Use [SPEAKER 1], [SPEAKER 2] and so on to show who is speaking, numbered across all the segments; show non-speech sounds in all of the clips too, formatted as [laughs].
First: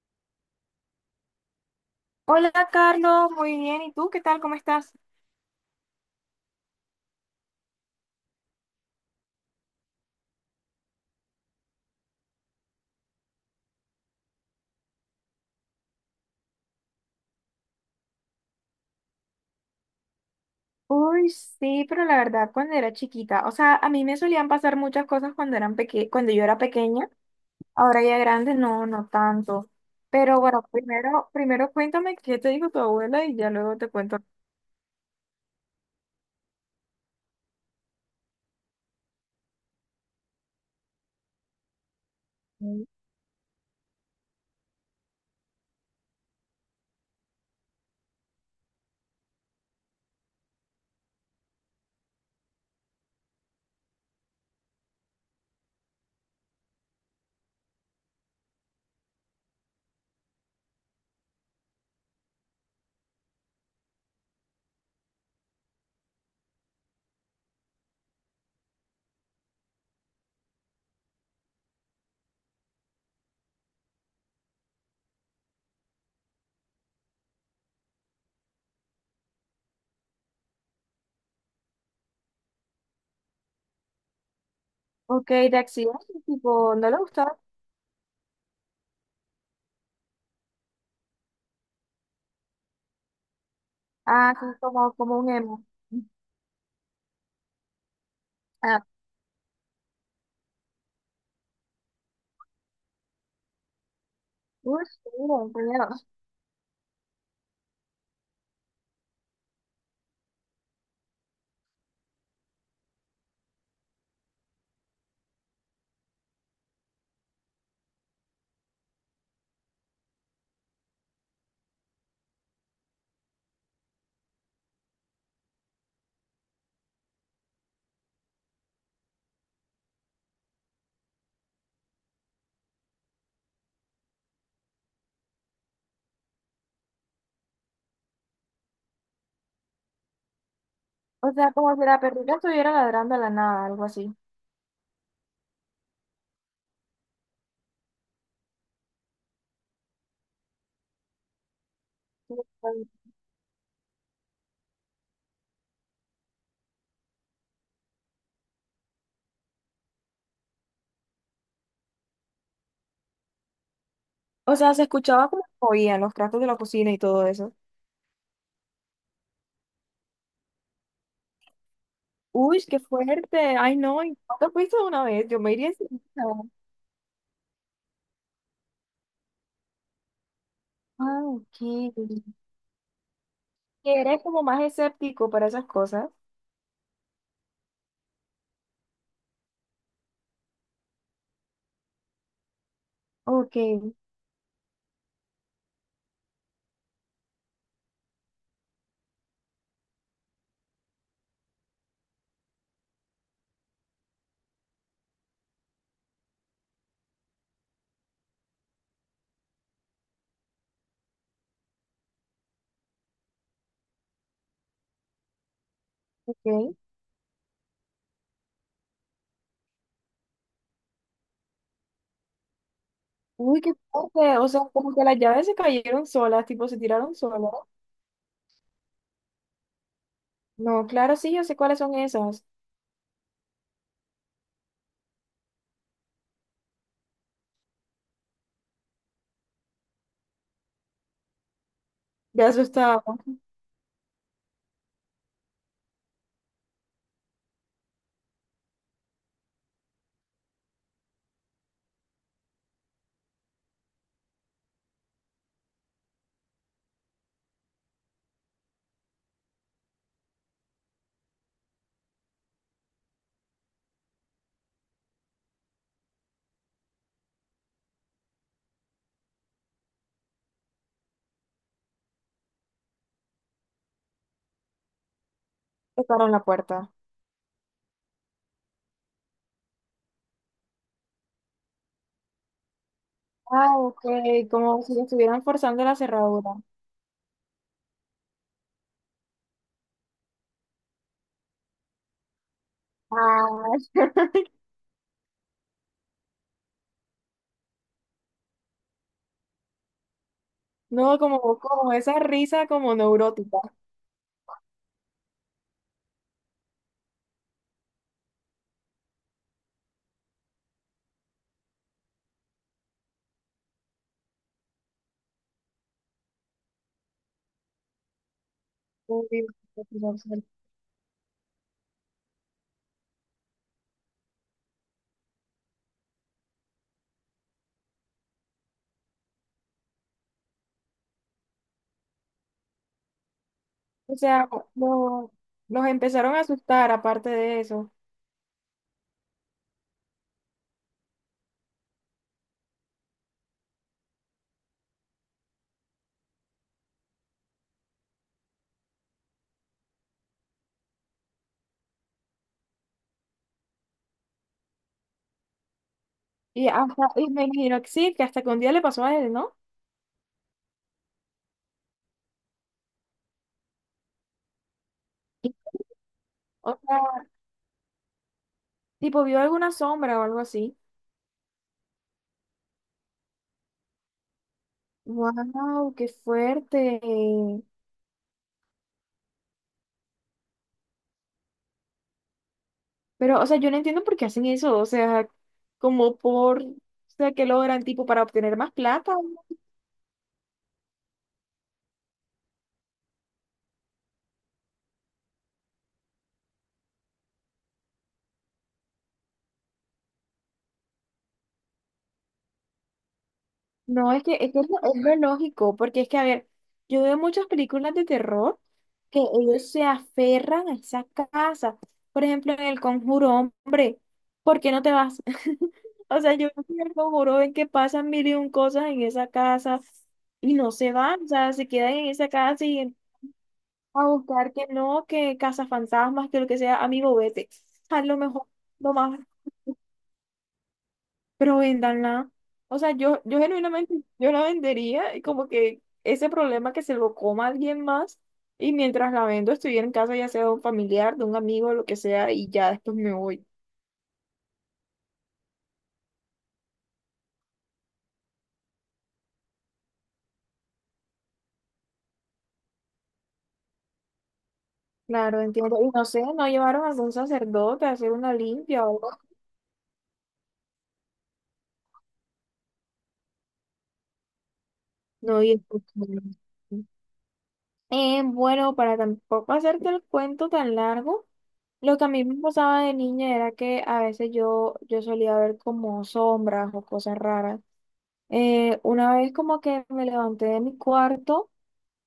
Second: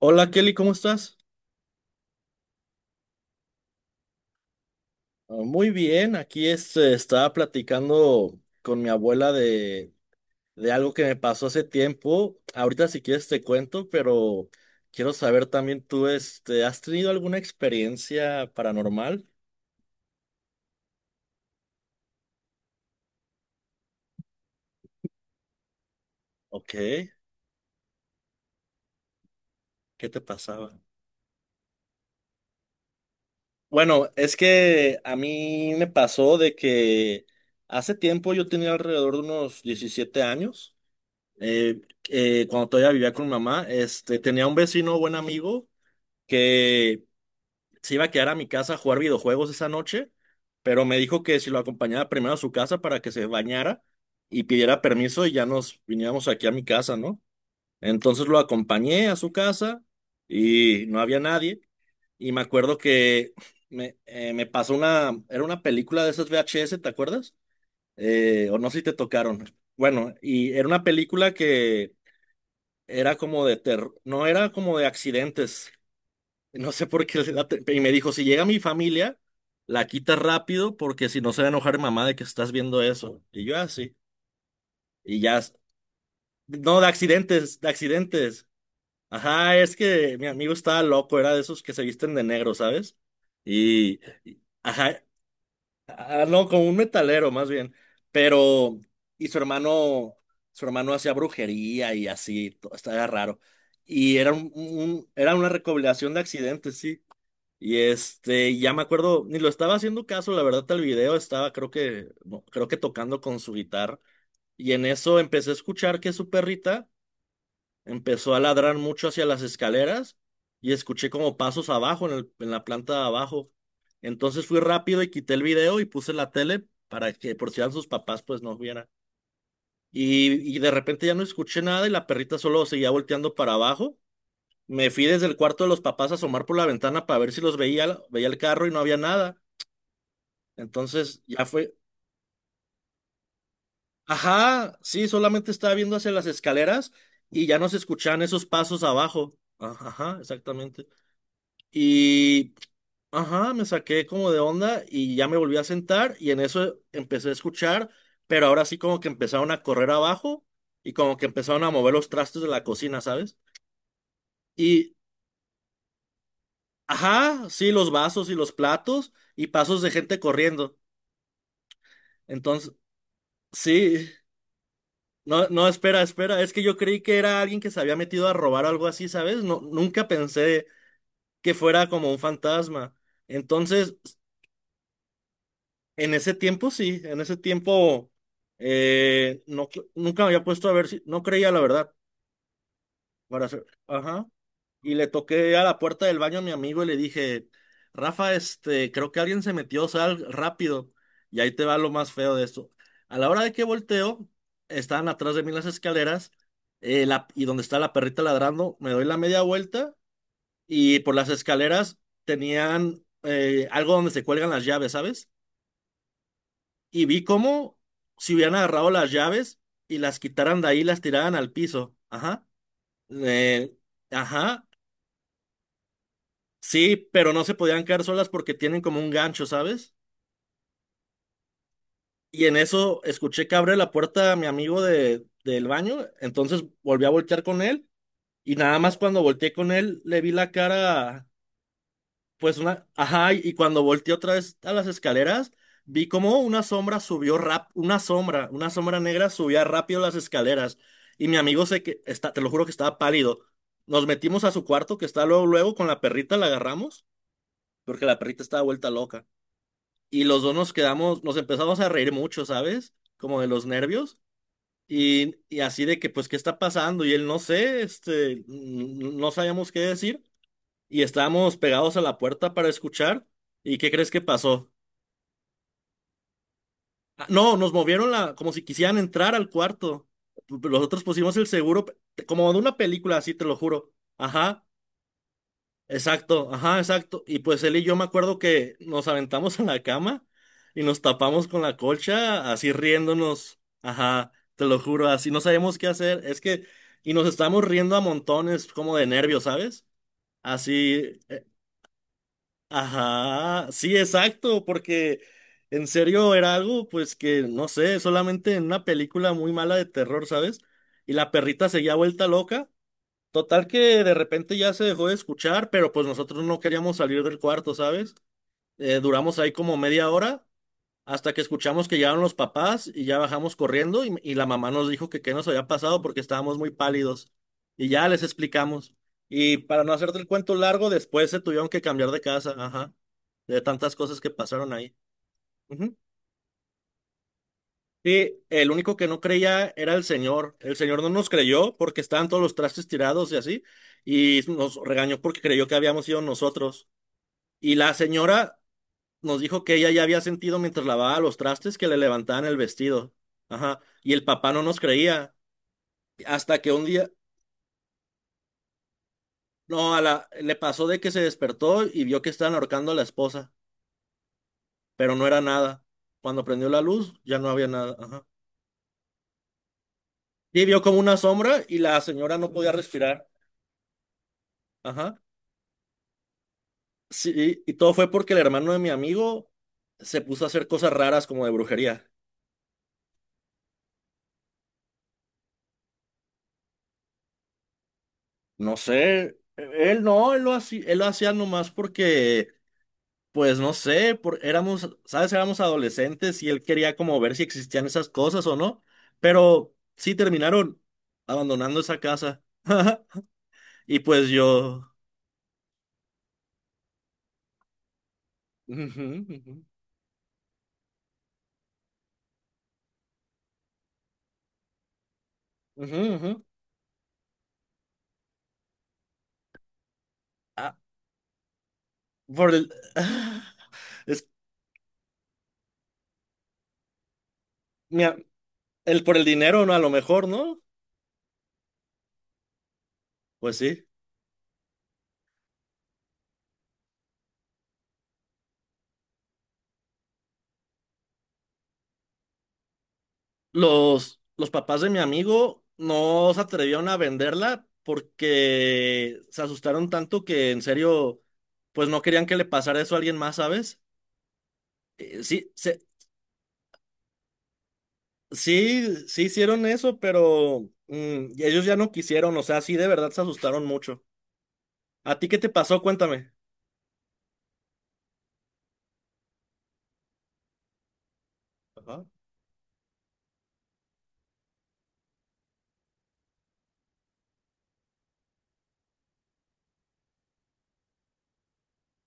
[SPEAKER 1] Hola Kelly, ¿cómo estás?
[SPEAKER 2] Hola Carlos, muy bien. ¿Y tú qué tal? ¿Cómo estás?
[SPEAKER 1] Muy bien, aquí estaba platicando con mi abuela de algo que me pasó hace tiempo. Ahorita si quieres te cuento, pero quiero saber también tú, ¿has tenido alguna experiencia paranormal?
[SPEAKER 2] Uy, sí, pero la verdad, cuando era chiquita, o sea, a mí me solían pasar muchas cosas cuando yo era
[SPEAKER 1] Ok,
[SPEAKER 2] pequeña.
[SPEAKER 1] ¿qué
[SPEAKER 2] Ahora ya grande, no, no tanto.
[SPEAKER 1] te
[SPEAKER 2] Pero bueno,
[SPEAKER 1] pasaba?
[SPEAKER 2] primero cuéntame qué te dijo tu abuela y ya luego te
[SPEAKER 1] Bueno,
[SPEAKER 2] cuento.
[SPEAKER 1] es que a mí me pasó de que hace tiempo yo tenía alrededor de unos 17 años, eh, cuando
[SPEAKER 2] Mm.
[SPEAKER 1] todavía vivía con mi mamá, tenía un vecino, buen amigo que se iba a quedar a mi casa a jugar videojuegos esa noche, pero me dijo que si lo acompañaba primero a su casa para que se bañara y pidiera permiso y ya nos viniéramos aquí a mi casa, ¿no? Entonces lo acompañé a su casa y no había nadie. Y me acuerdo que [laughs] me pasó una, era una película de esas VHS, ¿te acuerdas? O no sé si te tocaron. Bueno, y era una película que era como de terror, no era como de accidentes, no sé por qué. Y me dijo, si llega mi familia, la quita rápido porque si no se va a enojar mi mamá de que estás viendo eso. Y yo así. Y
[SPEAKER 2] Ok,
[SPEAKER 1] ya.
[SPEAKER 2] de accidente, tipo,
[SPEAKER 1] No, de
[SPEAKER 2] no le gustaba.
[SPEAKER 1] accidentes, de accidentes. Ajá, es que mi amigo estaba loco, era de esos que se visten de negro, ¿sabes?
[SPEAKER 2] Ah, sí, como,
[SPEAKER 1] Ajá,
[SPEAKER 2] como un emo.
[SPEAKER 1] ah, no, como un metalero más bien. Pero,
[SPEAKER 2] Ah,
[SPEAKER 1] y su hermano hacía brujería y así, estaba raro. Y era
[SPEAKER 2] uy, sí,
[SPEAKER 1] era una
[SPEAKER 2] no, qué.
[SPEAKER 1] recopilación de accidentes, sí. Y ya me acuerdo, ni lo estaba haciendo caso, la verdad, al video estaba, creo que, no, creo que tocando con su guitarra. Y en eso empecé a escuchar que su perrita empezó a ladrar mucho hacia las escaleras y escuché como pasos abajo, en la planta de abajo. Entonces fui rápido y quité el video y puse la tele para que por si eran sus papás, pues no vieran. Y de repente ya no escuché nada y la perrita solo seguía volteando para abajo. Me fui desde el cuarto de los papás a asomar por la ventana para ver si los veía, veía el carro y no había nada. Entonces
[SPEAKER 2] O
[SPEAKER 1] ya
[SPEAKER 2] sea,
[SPEAKER 1] fue.
[SPEAKER 2] como si la perrita estuviera ladrando a la nada, algo así.
[SPEAKER 1] Ajá, sí, solamente estaba viendo hacia las escaleras y ya no se escuchaban esos pasos abajo. Ah, ajá, exactamente. Y, ajá, me saqué como de onda y ya me volví a sentar y en eso empecé a escuchar, pero ahora sí como que empezaron a correr abajo y como que empezaron a mover los trastes de la cocina, ¿sabes?
[SPEAKER 2] O sea, se
[SPEAKER 1] Y,
[SPEAKER 2] escuchaba como oían los tratos de la cocina y todo
[SPEAKER 1] ajá,
[SPEAKER 2] eso.
[SPEAKER 1] sí, los vasos y los platos y pasos de gente corriendo.
[SPEAKER 2] Uy,
[SPEAKER 1] Entonces,
[SPEAKER 2] qué fuerte. Ay, no,
[SPEAKER 1] sí.
[SPEAKER 2] ¿y no te fuiste de una vez? Yo
[SPEAKER 1] No,
[SPEAKER 2] me
[SPEAKER 1] no,
[SPEAKER 2] iría
[SPEAKER 1] espera,
[SPEAKER 2] enseguida.
[SPEAKER 1] espera. Es que yo creí que era alguien que se había metido a robar o algo así, ¿sabes? No, nunca pensé
[SPEAKER 2] Ah,
[SPEAKER 1] que
[SPEAKER 2] ok.
[SPEAKER 1] fuera como un fantasma. Entonces,
[SPEAKER 2] Que eres como más escéptico para esas cosas.
[SPEAKER 1] en ese tiempo sí, en ese tiempo no, nunca me había puesto a ver si, no creía la verdad para
[SPEAKER 2] Ok,
[SPEAKER 1] hacer. Ajá. Y le toqué a la puerta del baño a mi amigo y le dije, Rafa, creo que alguien se metió, sal rápido. Y ahí te va lo más feo de esto. A la hora de que volteo, estaban atrás de mí las escaleras, y donde está la perrita ladrando, me doy la media vuelta y por las escaleras tenían algo donde se cuelgan las llaves, ¿sabes?
[SPEAKER 2] ok.
[SPEAKER 1] Y vi cómo si hubieran agarrado las llaves y las quitaran de ahí, las tiraran al piso. Ajá.
[SPEAKER 2] Uy, qué
[SPEAKER 1] Eh,
[SPEAKER 2] fuerte. O sea,
[SPEAKER 1] ajá.
[SPEAKER 2] como que las llaves se cayeron solas, tipo se
[SPEAKER 1] Sí,
[SPEAKER 2] tiraron
[SPEAKER 1] pero
[SPEAKER 2] solas.
[SPEAKER 1] no se podían quedar solas porque tienen como un gancho, ¿sabes?
[SPEAKER 2] No, claro, sí, yo sé cuáles son esas.
[SPEAKER 1] Y en eso escuché que abre la puerta a mi amigo de, del baño, entonces volví a voltear con él y nada más cuando volteé con él le vi la cara,
[SPEAKER 2] Ya
[SPEAKER 1] pues una,
[SPEAKER 2] asustaba.
[SPEAKER 1] ajá, y cuando volteé otra vez a las escaleras, vi como una sombra una sombra, una sombra negra subía rápido las escaleras y mi amigo te lo juro que estaba pálido. Nos metimos a su cuarto que está luego, luego con la perrita la agarramos porque la perrita estaba vuelta loca. Y los dos nos quedamos, nos empezamos a reír mucho, ¿sabes? Como de los nervios. Y así de que, pues, ¿qué está pasando? Y él, no sé, no sabíamos qué decir. Y estábamos pegados a la puerta para escuchar. ¿Y qué crees que pasó?
[SPEAKER 2] Tocaron la puerta.
[SPEAKER 1] Ah, no, nos movieron la, como si quisieran entrar al cuarto. Nosotros pusimos el seguro, como de una película, así te lo
[SPEAKER 2] Ah,
[SPEAKER 1] juro.
[SPEAKER 2] ok,
[SPEAKER 1] Ajá.
[SPEAKER 2] como si estuvieran forzando la cerradura.
[SPEAKER 1] Exacto, ajá, exacto. Y pues él y yo me acuerdo que nos aventamos [laughs] en la cama y nos tapamos con la colcha, así riéndonos.
[SPEAKER 2] Ah,
[SPEAKER 1] Ajá, te lo juro, así no sabemos qué hacer. Es que, y nos estamos riendo a montones, como de nervios, ¿sabes?
[SPEAKER 2] no,
[SPEAKER 1] Así,
[SPEAKER 2] como, como esa risa como neurótica.
[SPEAKER 1] ajá, sí, exacto, porque en serio era algo, pues que, no sé, solamente en una película muy mala de terror, ¿sabes? Y la perrita seguía vuelta loca. Total que de repente ya se dejó de escuchar, pero pues nosotros no queríamos salir del cuarto, ¿sabes? Duramos
[SPEAKER 2] Uy,
[SPEAKER 1] ahí como media
[SPEAKER 2] no sé.
[SPEAKER 1] hora hasta que escuchamos que llegaron los papás y ya bajamos corriendo y la mamá nos dijo que qué nos había pasado porque estábamos muy pálidos y ya les explicamos. Y para no hacerte el cuento largo, después se tuvieron que cambiar de casa, ajá, de tantas
[SPEAKER 2] O
[SPEAKER 1] cosas que
[SPEAKER 2] sea,
[SPEAKER 1] pasaron ahí.
[SPEAKER 2] lo- los empezaron a asustar aparte de eso.
[SPEAKER 1] Sí, el único que no creía era el señor. El señor no nos creyó porque estaban todos los trastes tirados y así, y nos regañó porque creyó que habíamos sido nosotros. Y la señora nos dijo que ella ya había sentido mientras lavaba los trastes que le levantaban el vestido. Ajá. Y el papá no nos creía. Hasta que un día,
[SPEAKER 2] Y me imagino que sí, que hasta que un día le pasó a él, ¿no?
[SPEAKER 1] no, le pasó de que se despertó y vio que estaban ahorcando a la esposa, pero no era nada. Cuando prendió
[SPEAKER 2] O
[SPEAKER 1] la luz,
[SPEAKER 2] sea,
[SPEAKER 1] ya no había nada. Ajá.
[SPEAKER 2] tipo vio alguna sombra o algo
[SPEAKER 1] Y
[SPEAKER 2] así.
[SPEAKER 1] vio como una sombra y la señora no podía respirar. Ajá.
[SPEAKER 2] Wow, qué fuerte.
[SPEAKER 1] Sí, y todo fue porque el hermano de mi amigo se puso a hacer cosas raras como de brujería.
[SPEAKER 2] Pero, o sea, yo no entiendo por qué hacen eso. O sea, como por, o sea, que logran tipo para obtener más
[SPEAKER 1] No
[SPEAKER 2] plata.
[SPEAKER 1] sé, él no, él lo hacía nomás porque, pues no sé, por, éramos, ¿sabes? Éramos adolescentes y él quería como ver si existían esas cosas o no, pero sí terminaron abandonando esa casa. [laughs] Y
[SPEAKER 2] No, es
[SPEAKER 1] pues
[SPEAKER 2] que, es que es lo,
[SPEAKER 1] yo...
[SPEAKER 2] es lo lógico, porque es que, a ver, yo veo muchas películas de terror
[SPEAKER 1] Ujú,
[SPEAKER 2] que
[SPEAKER 1] ujú,
[SPEAKER 2] ellos se aferran a esa casa. Por ejemplo, en El Conjuro, hombre, ¿por qué no te vas?
[SPEAKER 1] ujú,
[SPEAKER 2] [laughs] O
[SPEAKER 1] ujú.
[SPEAKER 2] sea, yo veo que en El Conjuro ven que pasan mil y un cosas en esa casa y no
[SPEAKER 1] Ah,
[SPEAKER 2] se van, o sea, se quedan en esa
[SPEAKER 1] por
[SPEAKER 2] casa
[SPEAKER 1] el... [laughs] [sighs]
[SPEAKER 2] a
[SPEAKER 1] Es,
[SPEAKER 2] buscar que no, que cazafantasmas, que lo que sea, amigo, vete. A
[SPEAKER 1] mira,
[SPEAKER 2] lo mejor, lo
[SPEAKER 1] el por
[SPEAKER 2] más.
[SPEAKER 1] el dinero, ¿no? A lo mejor, ¿no?
[SPEAKER 2] Pero véndanla. O sea, yo
[SPEAKER 1] Pues sí.
[SPEAKER 2] genuinamente, yo la vendería y como que ese problema que se lo coma alguien más y mientras la vendo estuviera en casa ya sea de un familiar, de un amigo, lo que sea, y ya después me voy.
[SPEAKER 1] Los papás de mi amigo no se atrevieron a venderla porque se asustaron tanto que en serio, pues no querían que le pasara eso a alguien más, ¿sabes?
[SPEAKER 2] Claro,
[SPEAKER 1] Sí,
[SPEAKER 2] entiendo. Y no sé, no llevaron a algún sacerdote a hacer una limpia o
[SPEAKER 1] sí,
[SPEAKER 2] algo.
[SPEAKER 1] sí hicieron eso, pero ellos ya no quisieron, o sea, sí de verdad se asustaron mucho. ¿A ti qué
[SPEAKER 2] No,
[SPEAKER 1] te
[SPEAKER 2] y
[SPEAKER 1] pasó?
[SPEAKER 2] esto-
[SPEAKER 1] Cuéntame.
[SPEAKER 2] Bueno, para tampoco hacerte el cuento tan largo, lo
[SPEAKER 1] Ajá.
[SPEAKER 2] que a mí me pasaba de niña era que a veces yo solía ver como sombras o cosas raras. Una vez como que me levanté de mi cuarto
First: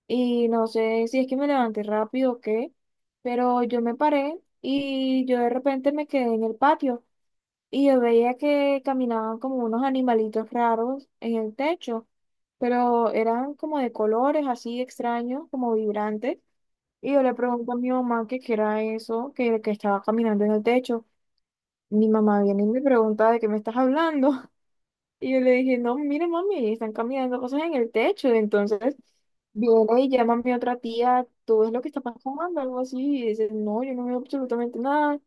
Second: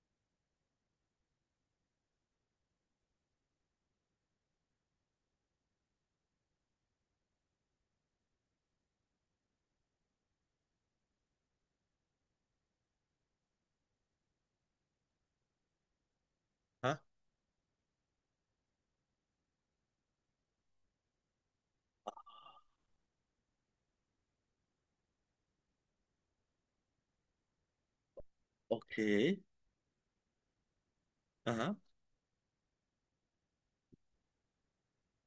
[SPEAKER 2] y no sé si es que me levanté rápido o qué, pero yo me paré y yo de repente me quedé en el patio y yo veía que caminaban como unos animalitos raros en el techo, pero eran como de colores así extraños, como vibrantes.
[SPEAKER 1] Ah,
[SPEAKER 2] Y yo le pregunto a mi mamá que qué era eso, que estaba caminando en el techo. Mi mamá viene y me pregunta de qué me estás hablando. Y yo le dije, no, mire, mami, están cambiando cosas en el techo. Entonces,
[SPEAKER 1] ok.
[SPEAKER 2] viene y llama a mi otra tía, ¿tú ves
[SPEAKER 1] Ajá.
[SPEAKER 2] lo que está pasando? Algo así. Y dice, no, yo no veo absolutamente nada.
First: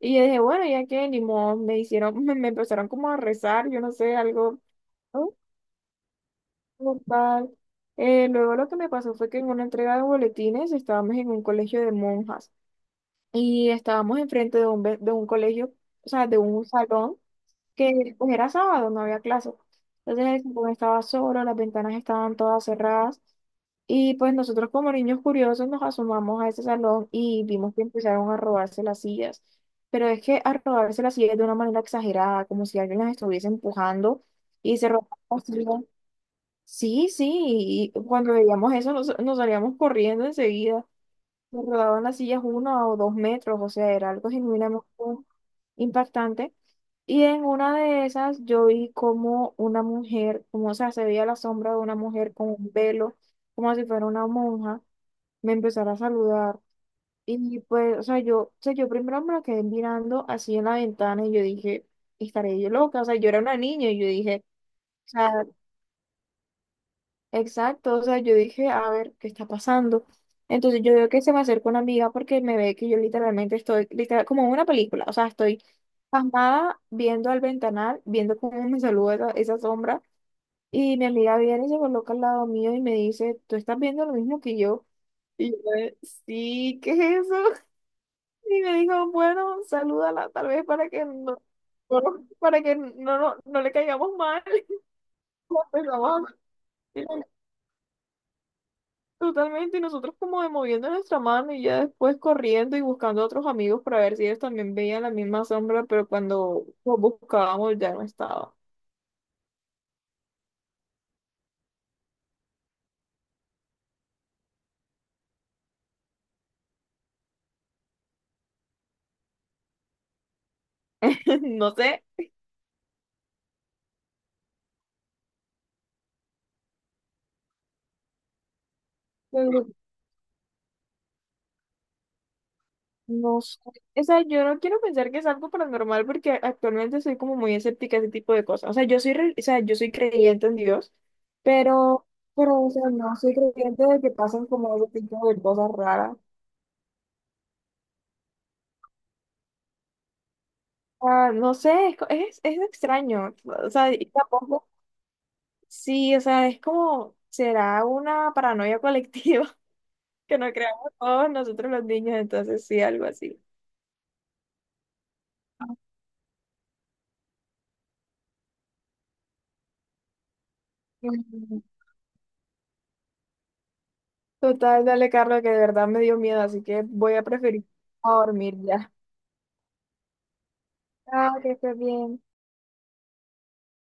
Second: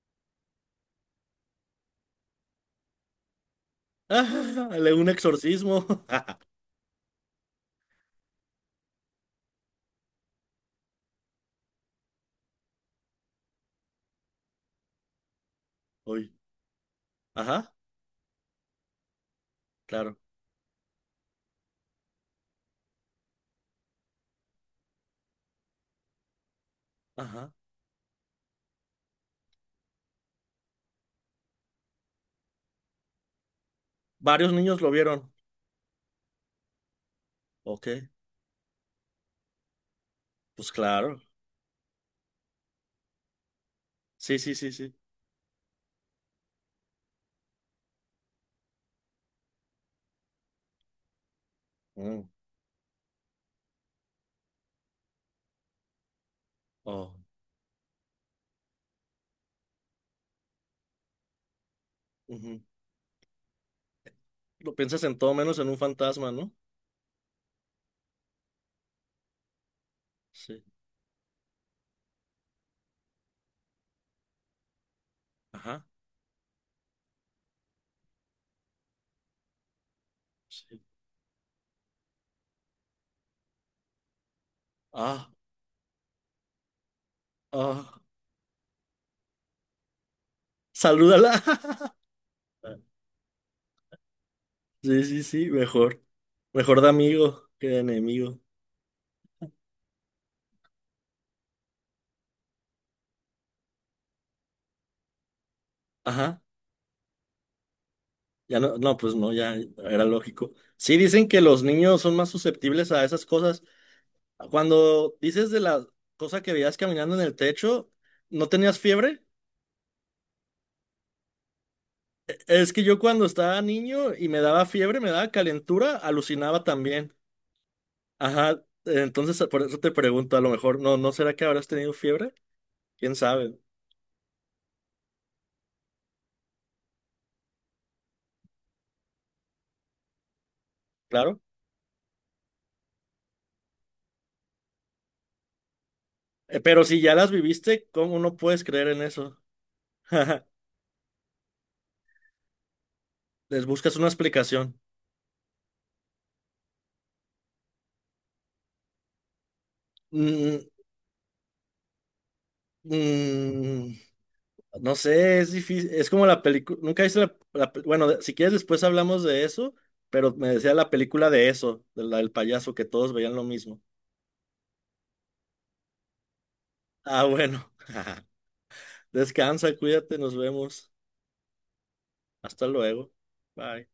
[SPEAKER 2] Y yo dije, bueno, ya que ni modo, me hicieron, [laughs] me empezaron como a rezar, yo no
[SPEAKER 1] [laughs]
[SPEAKER 2] sé, algo,
[SPEAKER 1] Ajá, un
[SPEAKER 2] ¿no?
[SPEAKER 1] exorcismo. [laughs]
[SPEAKER 2] Como tal. Luego lo que me pasó fue que en una entrega de boletines estábamos en un colegio de monjas y estábamos enfrente de de un colegio, o sea,
[SPEAKER 1] Uy.
[SPEAKER 2] de un salón
[SPEAKER 1] Ajá,
[SPEAKER 2] que pues era sábado, no había clases.
[SPEAKER 1] claro.
[SPEAKER 2] Entonces el salón estaba solo, las ventanas estaban todas cerradas y pues nosotros como niños curiosos nos asomamos a ese salón y
[SPEAKER 1] Ajá.
[SPEAKER 2] vimos que empezaron a robarse las sillas. Pero es que a robarse las sillas de una manera exagerada, como si alguien las estuviese empujando
[SPEAKER 1] Varios
[SPEAKER 2] y
[SPEAKER 1] niños
[SPEAKER 2] se
[SPEAKER 1] lo
[SPEAKER 2] robaban
[SPEAKER 1] vieron.
[SPEAKER 2] las sillas. Sí,
[SPEAKER 1] Ok,
[SPEAKER 2] sí, y cuando veíamos eso nos salíamos corriendo
[SPEAKER 1] pues
[SPEAKER 2] enseguida.
[SPEAKER 1] claro.
[SPEAKER 2] Me rodaban las sillas 1 o 2 metros, o sea, era algo
[SPEAKER 1] Sí, sí, sí,
[SPEAKER 2] genuinamente
[SPEAKER 1] sí.
[SPEAKER 2] impactante. Y en una de esas yo vi como una mujer, como, o sea, se veía la sombra de una
[SPEAKER 1] Mm.
[SPEAKER 2] mujer con un velo, como si fuera una monja, me empezara a saludar.
[SPEAKER 1] Oh,
[SPEAKER 2] Y pues, o sea, yo primero me la quedé mirando así en la ventana y yo dije, estaré
[SPEAKER 1] ujú.
[SPEAKER 2] yo loca, o sea, yo era una niña y yo dije,
[SPEAKER 1] Lo piensas
[SPEAKER 2] o
[SPEAKER 1] en todo
[SPEAKER 2] sea.
[SPEAKER 1] menos en un fantasma, ¿no?
[SPEAKER 2] Exacto, o sea, yo dije, a ver, ¿qué está pasando?
[SPEAKER 1] Sí.
[SPEAKER 2] Entonces yo veo que se me acerca una amiga porque me ve que yo literalmente estoy, literal, como en una película, o sea, estoy
[SPEAKER 1] Ajá.
[SPEAKER 2] pasmada viendo al ventanal, viendo cómo me saluda esa sombra,
[SPEAKER 1] Sí.
[SPEAKER 2] y mi amiga viene y se coloca al lado mío y me dice, ¿tú estás viendo lo mismo que yo?
[SPEAKER 1] Ah,
[SPEAKER 2] Y yo, sí, ¿qué es eso? [laughs]
[SPEAKER 1] ah.
[SPEAKER 2] Y me dijo, bueno, salúdala tal vez para que
[SPEAKER 1] Salúdala.
[SPEAKER 2] no,
[SPEAKER 1] [laughs]
[SPEAKER 2] [laughs] para que no, no, no le caigamos mal.
[SPEAKER 1] Sí, sí, sí,
[SPEAKER 2] [laughs]
[SPEAKER 1] mejor.
[SPEAKER 2] Empezamos
[SPEAKER 1] Mejor de
[SPEAKER 2] a-
[SPEAKER 1] amigo que de enemigo.
[SPEAKER 2] Totalmente, y nosotros como de moviendo nuestra mano y ya después corriendo y buscando a otros amigos para ver si ellos también veían la misma sombra, pero
[SPEAKER 1] Ajá.
[SPEAKER 2] cuando los buscábamos ya no estaba.
[SPEAKER 1] Ya no, no, pues no, ya era lógico. Sí, dicen que los niños son más susceptibles a esas cosas. Cuando dices de la cosa que veías caminando en el techo, ¿no tenías fiebre?
[SPEAKER 2] [laughs] No sé,
[SPEAKER 1] Es que yo cuando estaba niño y me daba fiebre, me daba calentura, alucinaba también. Ajá, entonces por
[SPEAKER 2] pero
[SPEAKER 1] eso te pregunto, a lo mejor, no, ¿no será que habrás tenido fiebre? ¿Quién
[SPEAKER 2] no
[SPEAKER 1] sabe?
[SPEAKER 2] sé. O sea, yo no quiero pensar que es algo paranormal porque actualmente soy como muy escéptica a ese tipo de cosas. O sea, o sea, yo soy creyente en Dios,
[SPEAKER 1] Claro.
[SPEAKER 2] pero, pero, o sea, no soy creyente de que pasan como ese tipo de cosas raras.
[SPEAKER 1] Pero si ya las viviste, ¿cómo no puedes creer en eso? [laughs]
[SPEAKER 2] Ah, no sé, es extraño.
[SPEAKER 1] Les
[SPEAKER 2] O sea,
[SPEAKER 1] buscas
[SPEAKER 2] y
[SPEAKER 1] una
[SPEAKER 2] tampoco.
[SPEAKER 1] explicación.
[SPEAKER 2] Sí, o sea, es como, será una paranoia colectiva [laughs] que nos
[SPEAKER 1] Mm,
[SPEAKER 2] creamos todos nosotros los niños, entonces sí, algo así.
[SPEAKER 1] mm, no sé, es difícil, es como la película, nunca viste bueno, si quieres después hablamos de eso, pero me decía la película de
[SPEAKER 2] Mm.
[SPEAKER 1] eso, de la del payaso, que todos veían lo mismo.
[SPEAKER 2] Total, dale, Carlos, que de verdad me dio miedo, así que voy a
[SPEAKER 1] Ah,
[SPEAKER 2] preferir
[SPEAKER 1] bueno.
[SPEAKER 2] a
[SPEAKER 1] [laughs]
[SPEAKER 2] dormir ya.
[SPEAKER 1] Descansa, cuídate, nos vemos.
[SPEAKER 2] Ah, que estés bien.
[SPEAKER 1] Hasta luego. Bye.